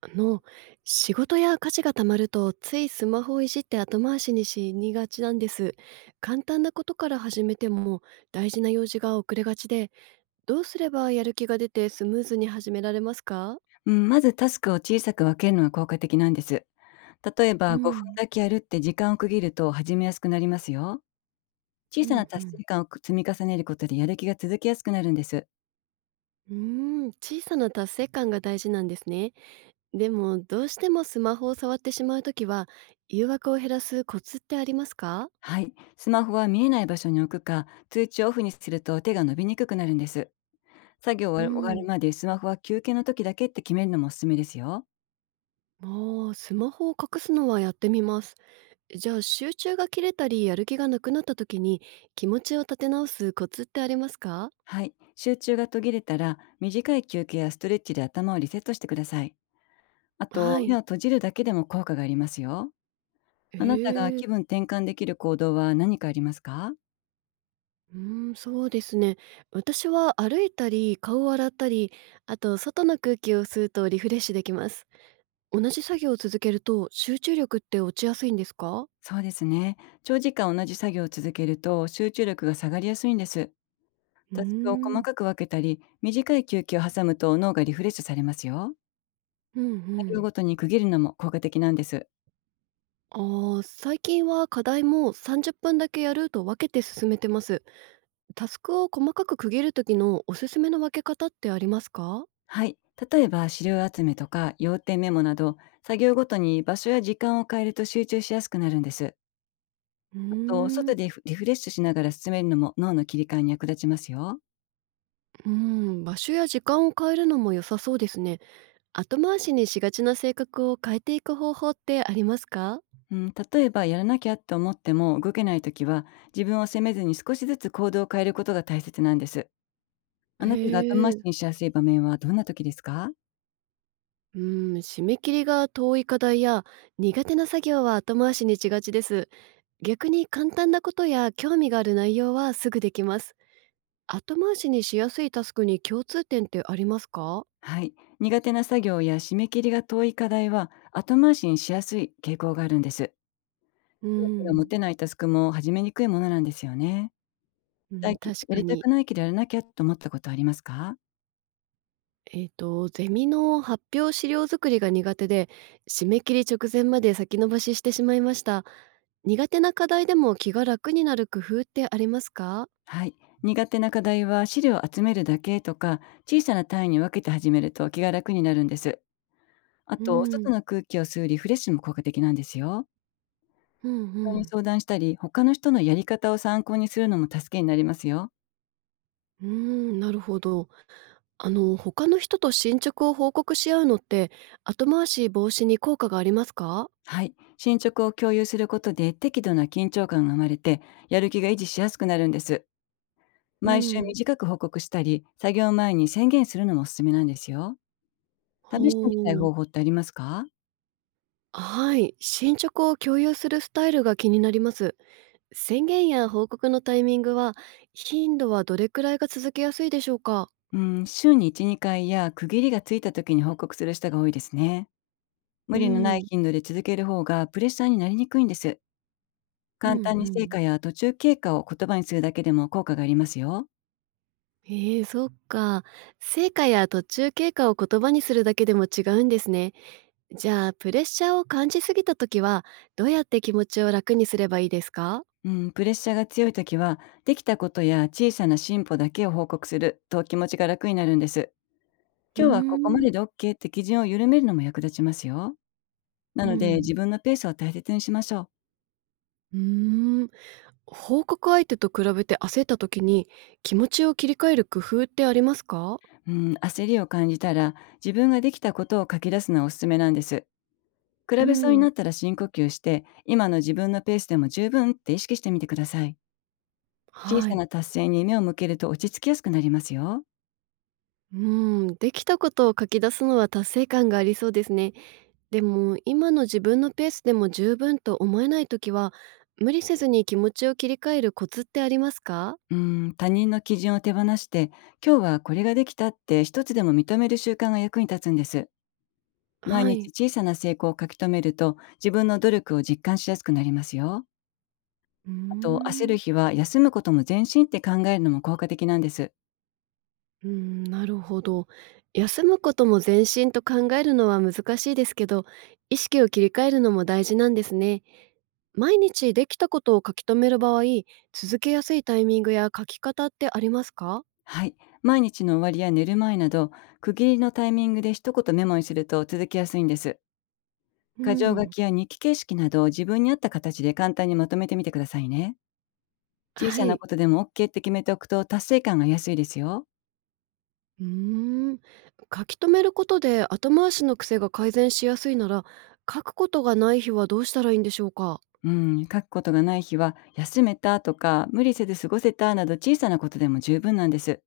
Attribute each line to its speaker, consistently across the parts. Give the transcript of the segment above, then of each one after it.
Speaker 1: あの、仕事や家事がたまると、ついスマホをいじって後回しにしにがちなんです。簡単なことから始めても、大事な用事が遅れがちで、どうすればやる気が出てスムーズに始められますか？
Speaker 2: うん、まずタスクを小さく分けるのが効果的なんです。例え
Speaker 1: う
Speaker 2: ば5分
Speaker 1: ん、
Speaker 2: だけやるって時間を区切ると始めやすくなりますよ。小
Speaker 1: う
Speaker 2: さな
Speaker 1: んう
Speaker 2: 達
Speaker 1: ん。
Speaker 2: 成感を積み重ねることでやる気が続きやすくなるんです。
Speaker 1: うー小さな達成感が大事なんですね。でも、どうしてもスマホを触ってしまうときは、誘惑を減らすコツってありますか？
Speaker 2: はい。スマホは見えない場所に置くか、通知をオフにすると手が伸びにくくなるんです。作業終
Speaker 1: う
Speaker 2: わる終わ
Speaker 1: ん。
Speaker 2: るまでスマホは休憩の時だけって決めるのもおすすめですよ。
Speaker 1: ああ、スマホを隠すのはやってみます。じゃあ集中が切れたりやる気がなくなった時に気持ちを立て直すコツってありますか？
Speaker 2: はい。集中が途切れたら、短い休憩やストレッチで頭をリセットしてください。あ
Speaker 1: は
Speaker 2: と、目を
Speaker 1: い。
Speaker 2: 閉じるだけでも効果がありますよ。
Speaker 1: へ
Speaker 2: あなたが
Speaker 1: え。
Speaker 2: 気分転換できる行動は何かありますか？
Speaker 1: そうですね。私は歩いたり、顔を洗ったり、あと外の空気を吸うとリフレッシュできます。同じ作業を続けると集中力って落ちやすいんですか？
Speaker 2: そうですね。長時間同じ作業を続けると集中力が下がりやすいんです。
Speaker 1: うー
Speaker 2: タスクを細
Speaker 1: ん、
Speaker 2: かく分けたり、短い休憩を挟むと脳がリフレッシュされますよ。
Speaker 1: うんう
Speaker 2: 作業
Speaker 1: ん。
Speaker 2: ごとに区切るのも効果的なんです。
Speaker 1: あー最近は課題も30分だけやると分けて進めてます。タスクを細かく区切る時のおすすめの分け方ってありますか？
Speaker 2: はい。例えば資料集めとか要点メモなど、作業ごとに場所や時間を変えると集中しやすくなるんです。
Speaker 1: うー
Speaker 2: あと、
Speaker 1: ん、
Speaker 2: 外
Speaker 1: う
Speaker 2: でリフレッシュしながら進めるのも脳の切り替えに役立ちますよ。
Speaker 1: ん、場所や時間を変えるのも良さそうですね。後回しにしがちな性格を変えていく方法ってありますか？
Speaker 2: うん、例えばやらなきゃって思っても動けない時は、自分を責めずに少しずつ行動を変えることが大切なんです。
Speaker 1: へ
Speaker 2: あなたが後回し
Speaker 1: え、
Speaker 2: にしやすい場面はどんな時ですか？
Speaker 1: うん、締め切りが遠い課題や苦手な作業は後回しにしがちです。逆に簡単なことや興味がある内容はすぐできます。後回しにしやすいタスクに共通点ってありますか？
Speaker 2: はい。苦手な作業や締め切りが遠い課題は後回しにしやすい傾向があるんです。
Speaker 1: う
Speaker 2: 興味が持
Speaker 1: ん、
Speaker 2: てないタスクも始めにくいものなんですよね。
Speaker 1: うん、
Speaker 2: 最近
Speaker 1: 確
Speaker 2: や
Speaker 1: か
Speaker 2: りた
Speaker 1: に。
Speaker 2: くないけどやらなきゃと思ったことありますか？
Speaker 1: ゼミの発表資料作りが苦手で、締め切り直前まで先延ばししてしまいました。苦手な課題でも気が楽になる工夫ってありますか？
Speaker 2: はい。苦手な課題は資料を集めるだけとか、小さな単位に分けて始めると気が楽になるんです。あ
Speaker 1: う
Speaker 2: と、外
Speaker 1: ん、
Speaker 2: の空気を吸うリフレッシュも効果的なんですよ。
Speaker 1: うんう
Speaker 2: 人に
Speaker 1: ん。
Speaker 2: 相談したり、他の人のやり方を参考にするのも助けになりますよ。
Speaker 1: うーん、なるほど。他の人と進捗を報告し合うのって、後回し防止に効果がありますか？
Speaker 2: はい。進捗を共有することで適度な緊張感が生まれて、やる気が維持しやすくなるんです。
Speaker 1: う
Speaker 2: 毎週
Speaker 1: ん。
Speaker 2: 短く報告したり、作業前に宣言するのもおすすめなんですよ。試してみたい
Speaker 1: ほう。
Speaker 2: 方法ってありますか？
Speaker 1: はい。進捗を共有するスタイルが気になります。宣言や報告のタイミングは、頻度はどれくらいが続けやすいでしょうか？
Speaker 2: うん、週に1、2回や区切りがついた時に報告する人が多いですね。
Speaker 1: う
Speaker 2: 無理のない
Speaker 1: ん。
Speaker 2: 頻度で続ける方がプレッシャーになりにくいんです。
Speaker 1: うん
Speaker 2: 簡
Speaker 1: う
Speaker 2: 単に成
Speaker 1: ん。
Speaker 2: 果や途中経過を言葉にするだけでも効果がありますよ。
Speaker 1: ええ、そっか。成果や途中経過を言葉にするだけでも違うんですね。じゃあ、プレッシャーを感じすぎた時は、どうやって気持ちを楽にすればいいですか？
Speaker 2: うん、プレッシャーが強い時は、できたことや小さな進歩だけを報告すると気持ちが楽になるんです。
Speaker 1: うー
Speaker 2: 今日はここまで
Speaker 1: ん。
Speaker 2: で OK って基準を緩めるのも役立ちますよ。な
Speaker 1: う
Speaker 2: ので、
Speaker 1: ん。
Speaker 2: 自分のペースを大切にしましょう。
Speaker 1: うーん。報告相手と比べて焦った時に、気持ちを切り替える工夫ってありますか？
Speaker 2: うん、焦りを感じたら、自分ができたことを書き出すのはおすすめなんです。比
Speaker 1: う
Speaker 2: べそうに
Speaker 1: ん。
Speaker 2: なったら深呼吸して、今の自分のペースでも十分って意識してみてください。小
Speaker 1: は
Speaker 2: さ
Speaker 1: い。
Speaker 2: な達成に目を向けると落ち着きやすくなりますよ。
Speaker 1: うん、できたことを書き出すのは達成感がありそうですね。でも、今の自分のペースでも十分と思えないときは、無理せずに気持ちを切り替えるコツってありますか？
Speaker 2: うん、他人の基準を手放して、今日はこれができたって一つでも認める習慣が役に立つんです。毎
Speaker 1: は
Speaker 2: 日
Speaker 1: い。
Speaker 2: 小さな成功を書き留めると、自分の努力を実感しやすくなりますよ。
Speaker 1: うー
Speaker 2: あと、焦る
Speaker 1: ん。
Speaker 2: 日は休むことも全身って考えるのも効果的なんです。
Speaker 1: うーん、なるほど。休むことも全身と考えるのは難しいですけど、意識を切り替えるのも大事なんですね。毎日できたことを書き留める場合、続けやすいタイミングや書き方ってありますか？
Speaker 2: はい。毎日の終わりや寝る前など、区切りのタイミングで一言メモにすると続きやすいんです。
Speaker 1: う
Speaker 2: 箇条書
Speaker 1: ん。
Speaker 2: きや日記形式など、自分に合った形で簡単にまとめてみてくださいね。小
Speaker 1: は
Speaker 2: さな
Speaker 1: い。
Speaker 2: ことでも OK って決めておくと達成感が安いですよ。
Speaker 1: うーん、書き留めることで後回しの癖が改善しやすいなら、書くことがない日はどうしたらいいんでしょうか？
Speaker 2: うん、書くことがない日は、休めたとか無理せず過ごせたなど、小さなことでも十分なんです。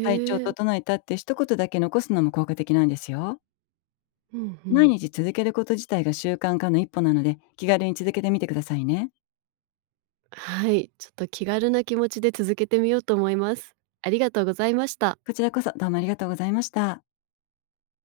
Speaker 2: 体調
Speaker 1: え、
Speaker 2: 整えたって一言だけ残すのも効果的なんですよ。
Speaker 1: うんう
Speaker 2: 毎
Speaker 1: ん。
Speaker 2: 日続けること自体が習慣化の一歩なので、気軽に続けてみてくださいね。
Speaker 1: はい、ちょっと気軽な気持ちで続けてみようと思います。ありがとうございました。
Speaker 2: こちらこそ、どうもありがとうございました。